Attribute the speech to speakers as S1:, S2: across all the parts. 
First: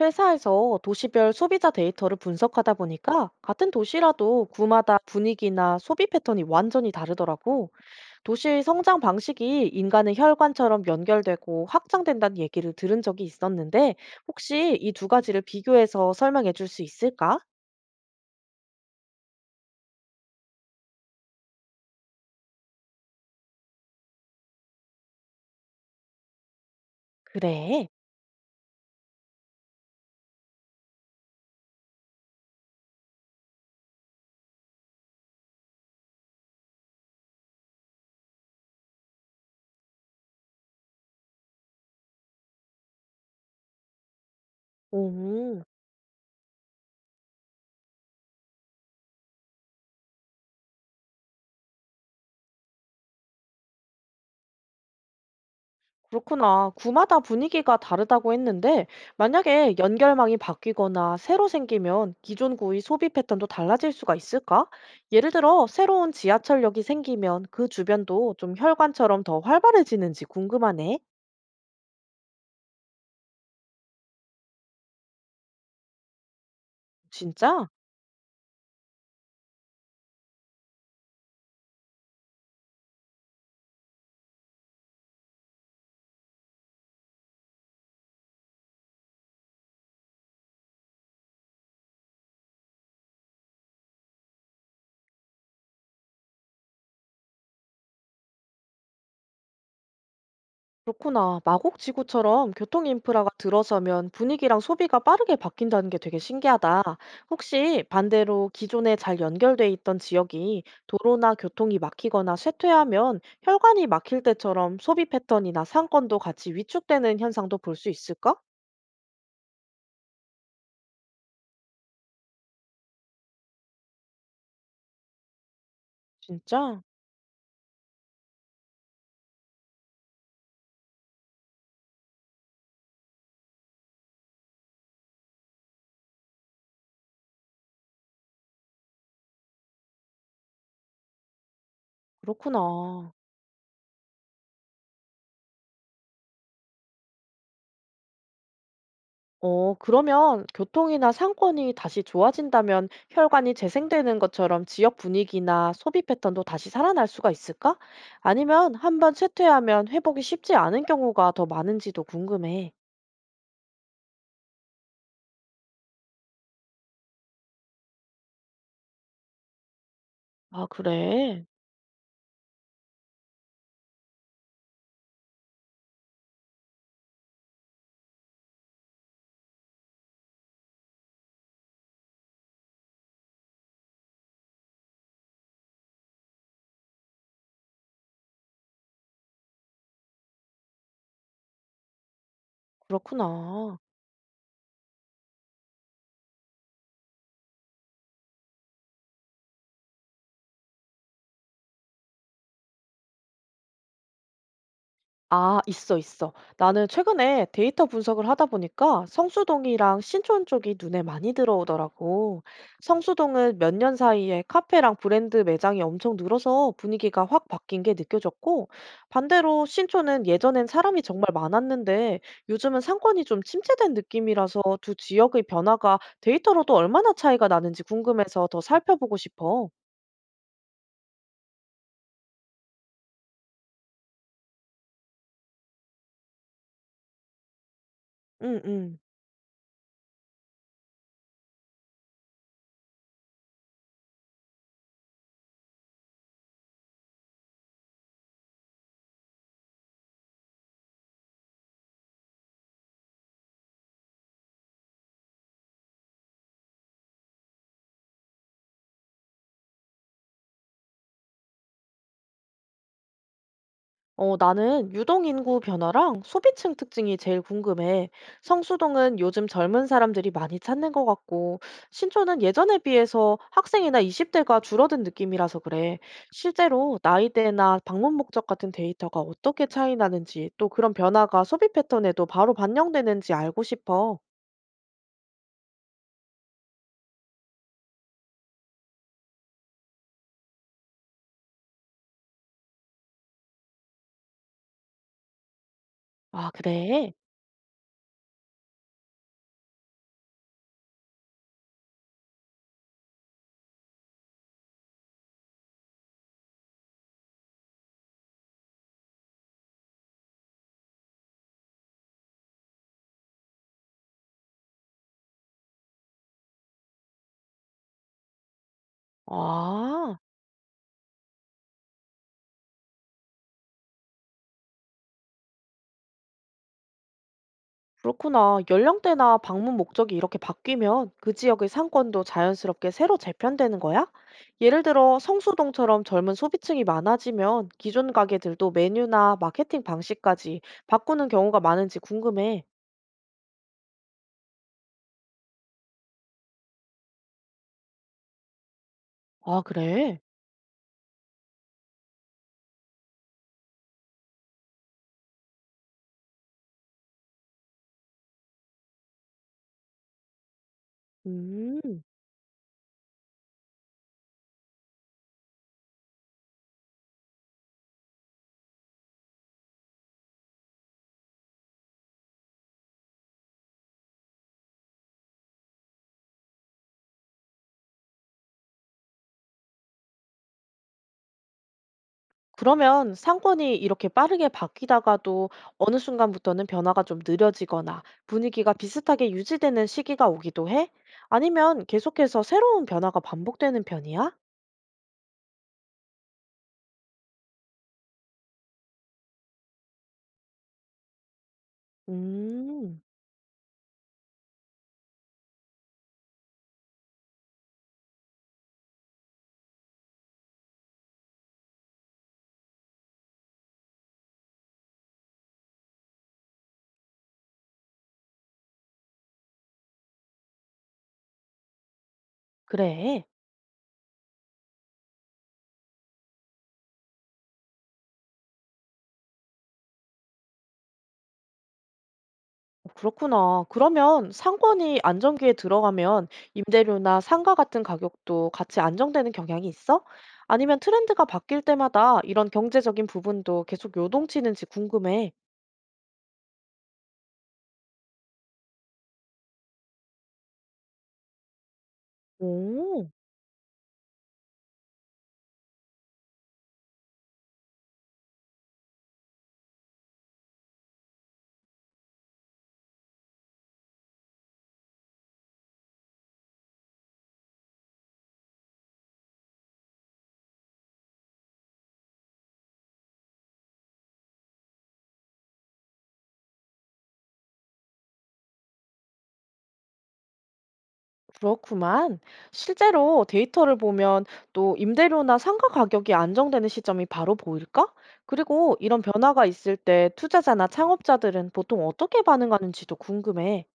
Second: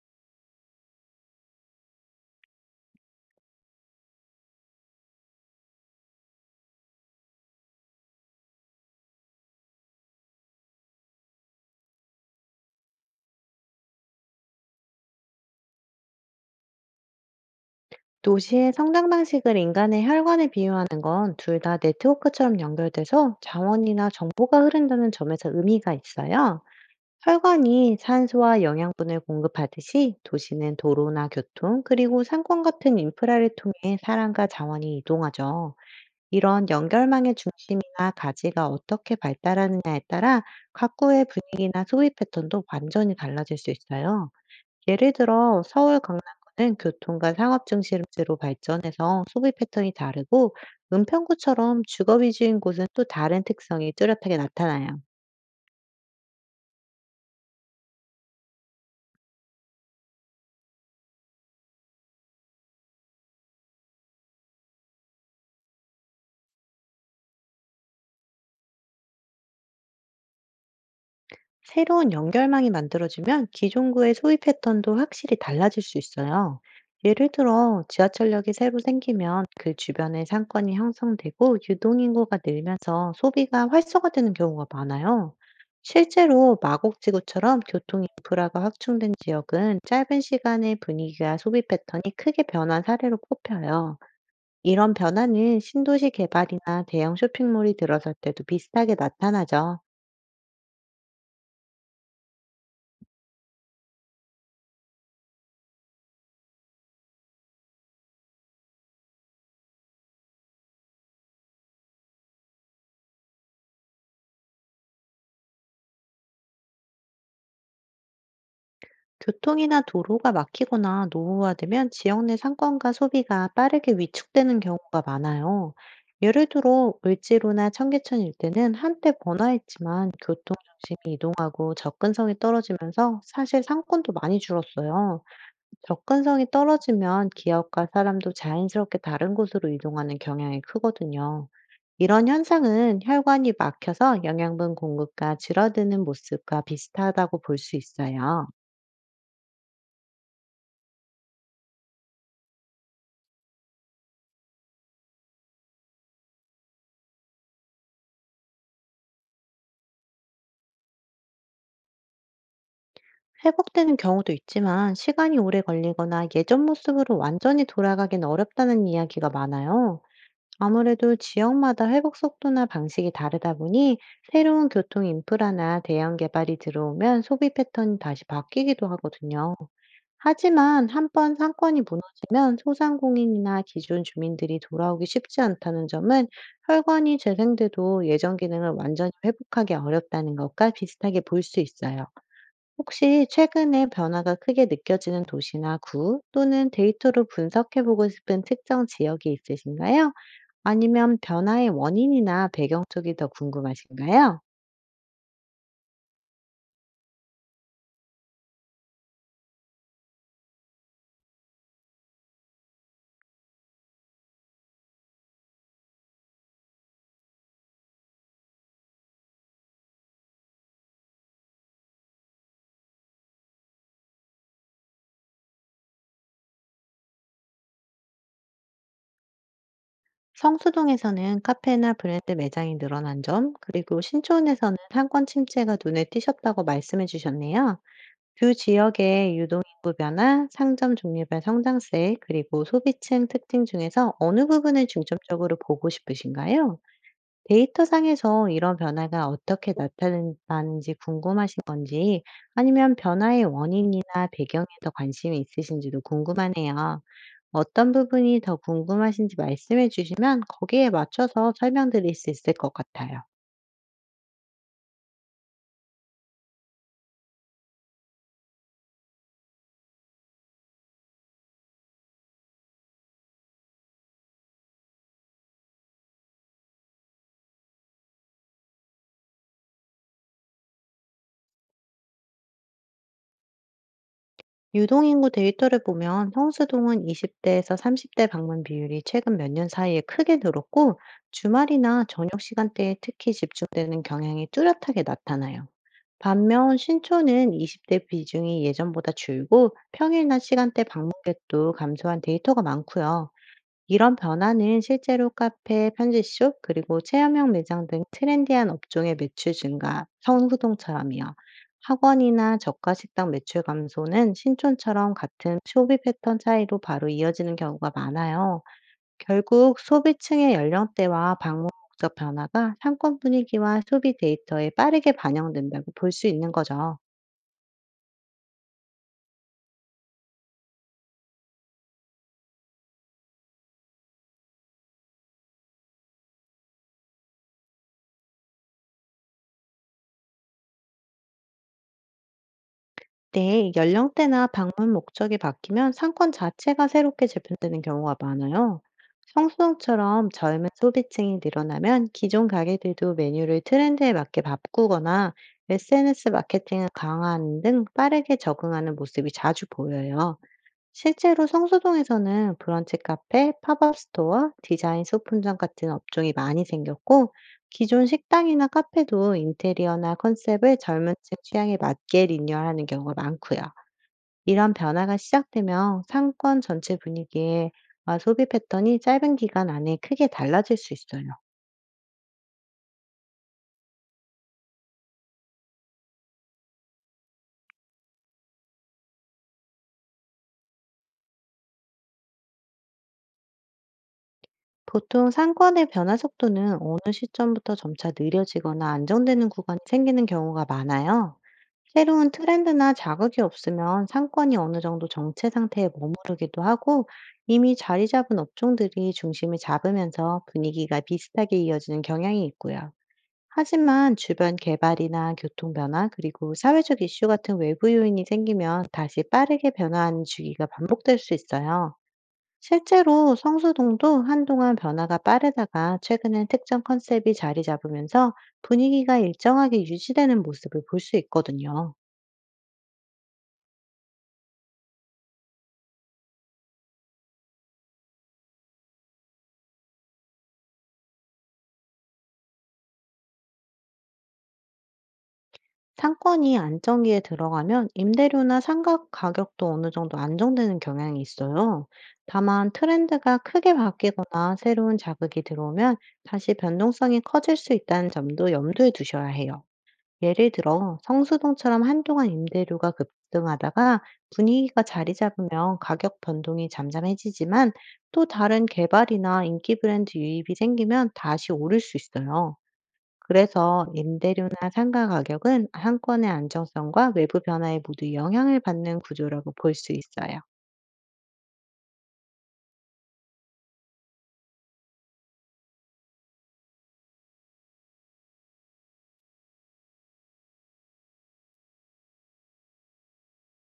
S1: 회사에서 도시별 소비자 데이터를 분석하다 보니까 같은 도시라도 구마다 분위기나 소비 패턴이 완전히 다르더라고. 도시의 성장 방식이 인간의 혈관처럼 연결되고 확장된다는 얘기를 들은 적이 있었는데 혹시 이 두 가지를 비교해서 설명해 줄 수 있을까?
S2: 도시의 성장 방식을 인간의 혈관에 비유하는 건 둘 다 네트워크처럼 연결돼서 자원이나 정보가 흐른다는 점에서 의미가 있어요.
S1: 그래.
S2: 혈관이 산소와 영양분을 공급하듯이 도시는 도로나 교통, 그리고 상권 같은 인프라를 통해 사람과 자원이 이동하죠. 이런 연결망의 중심이나 가지가 어떻게 발달하느냐에 따라 각구의 분위기나 소비 패턴도 완전히 달라질 수 있어요. 예를
S1: 오.
S2: 들어 서울 강남구는 교통과 상업 중심지로 발전해서 소비 패턴이 다르고, 은평구처럼 주거 위주인 곳은 또 다른 특성이 뚜렷하게 나타나요.
S1: 그렇구나. 구마다 분위기가 다르다고 했는데, 만약에 연결망이 바뀌거나 새로 생기면 기존 구의 소비 패턴도 달라질 수가 있을까? 예를 들어, 새로운 지하철역이 생기면 그 주변도 좀 혈관처럼 더 활발해지는지 궁금하네.
S2: 새로운 연결망이 만들어지면 기존 구의 소비 패턴도 확실히 달라질 수 있어요. 예를
S1: 진짜?
S2: 들어, 지하철역이 새로 생기면 그 주변에 상권이 형성되고 유동인구가 늘면서 소비가 활성화되는 경우가 많아요. 실제로 마곡지구처럼 교통 인프라가 확충된 지역은 짧은 시간에 분위기와 소비 패턴이 크게 변한 사례로 꼽혀요. 이런 변화는 신도시 개발이나 대형 쇼핑몰이 들어설 때도 비슷하게 나타나죠.
S1: 그렇구나. 마곡지구처럼 교통 인프라가 들어서면 분위기랑 소비가 빠르게 바뀐다는 게 되게 신기하다. 혹시 반대로 기존에 잘 연결돼 있던 지역이 도로나 교통이 막히거나 쇠퇴하면 혈관이 막힐 때처럼 소비 패턴이나 상권도 같이 위축되는 현상도 볼 수 있을까?
S2: 교통이나 도로가 막히거나 노후화되면 지역 내 상권과 소비가 빠르게 위축되는 경우가 많아요. 예를
S1: 진짜?
S2: 들어 을지로나 청계천 일대는 한때 번화했지만, 교통 중심이 이동하고 접근성이 떨어지면서 사실 상권도 많이 줄었어요. 접근성이 떨어지면 기업과 사람도 자연스럽게 다른 곳으로 이동하는 경향이 크거든요. 이런 현상은
S1: 그렇구나.
S2: 혈관이 막혀서 영양분 공급과 줄어드는 모습과 비슷하다고 볼 수 있어요.
S1: 그러면 교통이나 상권이 다시 좋아진다면 혈관이 재생되는 것처럼 지역 분위기나 소비 패턴도 다시 살아날 수가 있을까? 아니면 한번 쇠퇴하면 회복이 쉽지 않은 경우가 더 많은지도 궁금해.
S2: 회복되는 경우도 있지만 시간이 오래 걸리거나 예전 모습으로 완전히 돌아가긴 어렵다는 이야기가 많아요.
S1: 아,
S2: 아무래도
S1: 그래?
S2: 지역마다 회복 속도나 방식이 다르다 보니, 새로운 교통 인프라나 대형 개발이 들어오면 소비 패턴이 다시 바뀌기도 하거든요. 하지만 한 번 상권이 무너지면 소상공인이나 기존 주민들이 돌아오기 쉽지 않다는 점은, 혈관이 재생돼도 예전 기능을 완전히 회복하기 어렵다는 것과 비슷하게 볼 수 있어요. 혹시
S1: 그렇구나.
S2: 최근에 변화가 크게 느껴지는 도시나 구, 또는 데이터로 분석해보고 싶은 특정 지역이 있으신가요? 아니면 변화의 원인이나 배경 쪽이 더 궁금하신가요?
S1: 아, 있어, 있어. 나는 최근에 데이터 분석을 하다 보니까 성수동이랑 신촌 쪽이 눈에 많이 들어오더라고. 성수동은 몇 년 사이에 카페랑 브랜드 매장이 엄청 늘어서 분위기가 확 바뀐 게 느껴졌고, 반대로 신촌은 예전엔 사람이 정말 많았는데 요즘은 상권이 좀 침체된 느낌이라서 두 지역의 변화가 데이터로도 얼마나 차이가 나는지 궁금해서 더 살펴보고 싶어.
S2: 성수동에서는 카페나 브랜드 매장이 늘어난 점, 그리고 신촌에서는 상권 침체가 눈에 띄셨다고 말씀해 주셨네요. 두
S1: 응, 응.
S2: 지역의 유동인구 변화, 상점 종류별 성장세, 그리고 소비층 특징 중에서 어느 부분을 중점적으로 보고 싶으신가요? 데이터상에서 이런 변화가 어떻게 나타나는지 궁금하신 건지, 아니면 변화의 원인이나 배경에 더 관심이 있으신지도 궁금하네요. 어떤 부분이 더 궁금하신지 말씀해 주시면 거기에 맞춰서 설명드릴 수 있을 것 같아요.
S1: 나는 유동 인구 변화랑 소비층 특징이 제일 궁금해. 성수동은 요즘 젊은 사람들이 많이 찾는 것 같고, 신촌은 예전에 비해서 학생이나 20대가 줄어든 느낌이라서 그래. 실제로 나이대나 방문 목적 같은 데이터가 어떻게 차이 나는지, 또 그런 변화가 소비 패턴에도 바로 반영되는지 알고 싶어.
S2: 유동인구 데이터를 보면 형수동은 20대에서 30대 방문 비율이 최근 몇 년 사이에 크게 늘었고, 주말이나 저녁 시간대에 특히 집중되는 경향이 뚜렷하게 나타나요.
S1: 아,
S2: 반면
S1: 그래?
S2: 신촌은 20대 비중이 예전보다 줄고 평일 낮 시간대 방문객도 감소한 데이터가 많고요. 이런 변화는 실제로 카페, 편지숍, 그리고 체험형 매장 등 트렌디한 업종의 매출 증가, 성수동처럼이요. 학원이나 저가 식당 매출 감소는 신촌처럼 같은 소비 패턴 차이로 바로 이어지는 경우가 많아요. 결국
S1: 아.
S2: 소비층의 연령대와 방문 목적 변화가 상권 분위기와 소비 데이터에 빠르게 반영된다고 볼 수 있는 거죠.
S1: 그렇구나. 연령대나 방문 목적이 이렇게 바뀌면 그 지역의 상권도 자연스럽게 새로 재편되는 거야? 예를 들어 성수동처럼 젊은 소비층이 많아지면 기존 가게들도 메뉴나 마케팅 방식까지 바꾸는 경우가 많은지 궁금해.
S2: 네, 연령대나 방문 목적이 바뀌면 상권 자체가 새롭게 재편되는 경우가 많아요.
S1: 아, 그래?
S2: 성수동처럼 젊은 소비층이 늘어나면 기존 가게들도 메뉴를 트렌드에 맞게 바꾸거나 SNS 마케팅을 강화하는 등 빠르게 적응하는 모습이 자주 보여요. 실제로
S1: 음.
S2: 성수동에서는 브런치 카페, 팝업 스토어, 디자인 소품점 같은 업종이 많이 생겼고, 기존 식당이나 카페도 인테리어나 컨셉을 젊은 층 취향에 맞게 리뉴얼하는 경우가 많고요. 이런 변화가 시작되면 상권 전체 분위기와 소비 패턴이 짧은 기간 안에 크게 달라질 수 있어요.
S1: 그러면 상권이 이렇게 빠르게 바뀌다가도 어느 순간부터는 변화가 좀 느려지거나 분위기가 비슷하게 유지되는 시기가 오기도 해? 아니면 계속해서 새로운 변화가 반복되는 편이야?
S2: 보통 상권의 변화 속도는 어느 시점부터 점차 느려지거나 안정되는 구간이 생기는 경우가 많아요. 새로운 트렌드나
S1: 음.
S2: 자극이 없으면 상권이 어느 정도 정체 상태에 머무르기도 하고, 이미 자리 잡은 업종들이 중심을 잡으면서 분위기가 비슷하게 이어지는 경향이 있고요. 하지만 주변 개발이나 교통 변화, 그리고 사회적 이슈 같은 외부 요인이 생기면 다시 빠르게 변화하는 주기가 반복될 수 있어요.
S1: 그래.
S2: 실제로 성수동도 한동안 변화가 빠르다가 최근엔 특정 컨셉이 자리 잡으면서 분위기가 일정하게 유지되는 모습을 볼 수 있거든요.
S1: 그렇구나. 그러면 상권이 안정기에 들어가면 임대료나 상가 같은 가격도 같이 안정되는 경향이 있어? 아니면 트렌드가 바뀔 때마다 이런 경제적인 부분도 계속 요동치는지 궁금해.
S2: 상권이 안정기에 들어가면 임대료나 상가 가격도 어느 정도 안정되는 경향이 있어요. 다만
S1: 오,
S2: 트렌드가 크게 바뀌거나 새로운 자극이 들어오면 다시 변동성이 커질 수 있다는 점도 염두에 두셔야 해요. 예를 들어 성수동처럼 한동안 임대료가 급등하다가 분위기가 자리 잡으면 가격 변동이 잠잠해지지만, 또 다른 개발이나 인기 브랜드 유입이 생기면 다시 오를 수 있어요. 그래서 임대료나 상가 가격은 한권의 안정성과 외부 변화에 모두 영향을 받는 구조라고 볼 수 있어요.
S1: 그렇구만. 실제로 데이터를 보면 또 임대료나 상가 가격이 안정되는 시점이 바로 보일까? 그리고 이런 변화가 있을 때 투자자나 창업자들은 보통 어떻게 반응하는지도 궁금해.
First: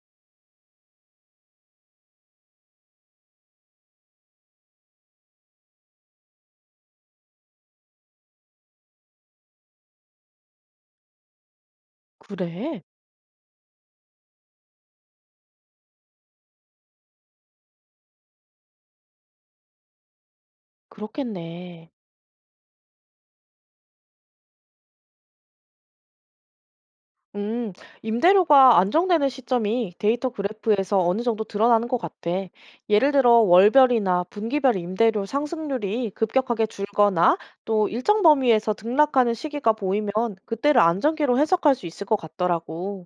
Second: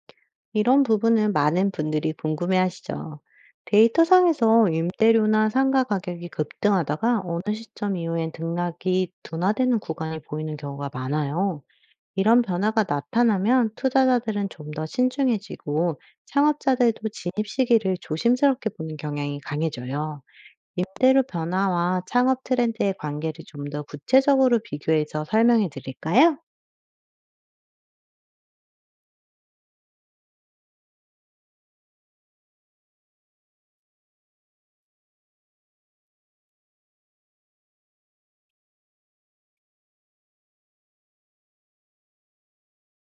S2: 이런 부분은 많은 분들이 궁금해하시죠. 데이터상에서 임대료나 상가 가격이 급등하다가 어느 시점 이후엔 등락이 둔화되는 구간이 보이는 경우가 많아요. 이런
S1: 그래,
S2: 변화가 나타나면 투자자들은 좀 더 신중해지고, 창업자들도 진입 시기를 조심스럽게 보는 경향이 강해져요. 임대료
S1: 그렇겠네.
S2: 변화와 창업 트렌드의 관계를 좀 더 구체적으로 비교해서 설명해 드릴까요?
S1: 음, 임대료가 안정되는 시점이 데이터 그래프에서 어느 정도 드러나는 것 같아. 예를 들어 월별이나 분기별 임대료 상승률이 급격하게 줄거나 또 일정 범위에서 등락하는 시기가 보이면 그때를 안정기로 해석할 수 있을 것 같더라고.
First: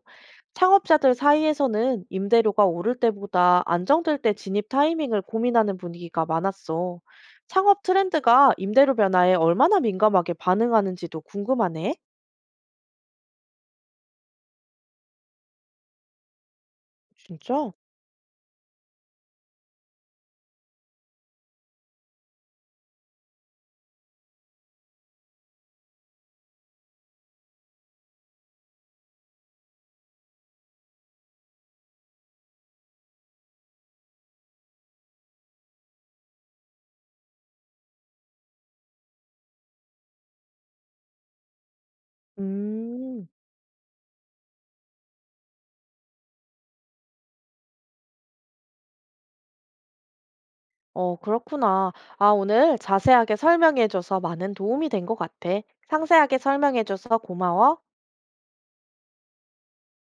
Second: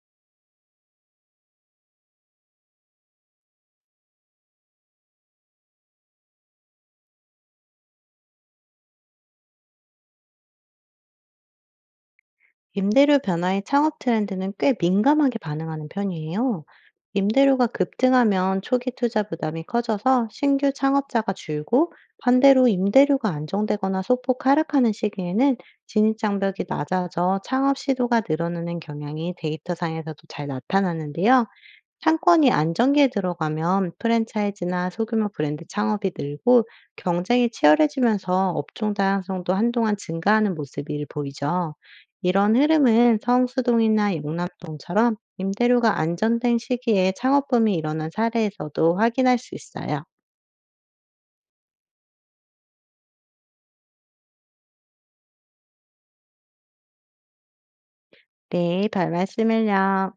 S1: 창업자들 사이에서는 임대료가 오를 때보다 안정될 때 진입 타이밍을 고민하는 분위기가 많았어. 창업 트렌드가 임대료 변화에 얼마나 민감하게 반응하는지도 궁금하네.
S2: 임대료 변화에 창업 트렌드는 꽤 민감하게 반응하는 편이에요. 임대료가
S1: 진짜?
S2: 급등하면 초기 투자 부담이 커져서 신규 창업자가 줄고, 반대로 임대료가 안정되거나 소폭 하락하는 시기에는 진입장벽이 낮아져 창업 시도가 늘어나는 경향이 데이터상에서도 잘 나타나는데요. 상권이 안정기에 들어가면 프랜차이즈나 소규모 브랜드 창업이 늘고, 경쟁이 치열해지면서 업종 다양성도 한동안 증가하는 모습이 보이죠. 이런 흐름은
S1: 음.
S2: 성수동이나 영남동처럼 임대료가 안정된 시기에 창업붐이 일어난 사례에서도 확인할 수 있어요.
S1: 그렇구나. 아, 오늘 자세하게 설명해줘서 많은 도움이 된 것 같아. 상세하게 설명해줘서 고마워.
S2: 네, 별 말씀을요.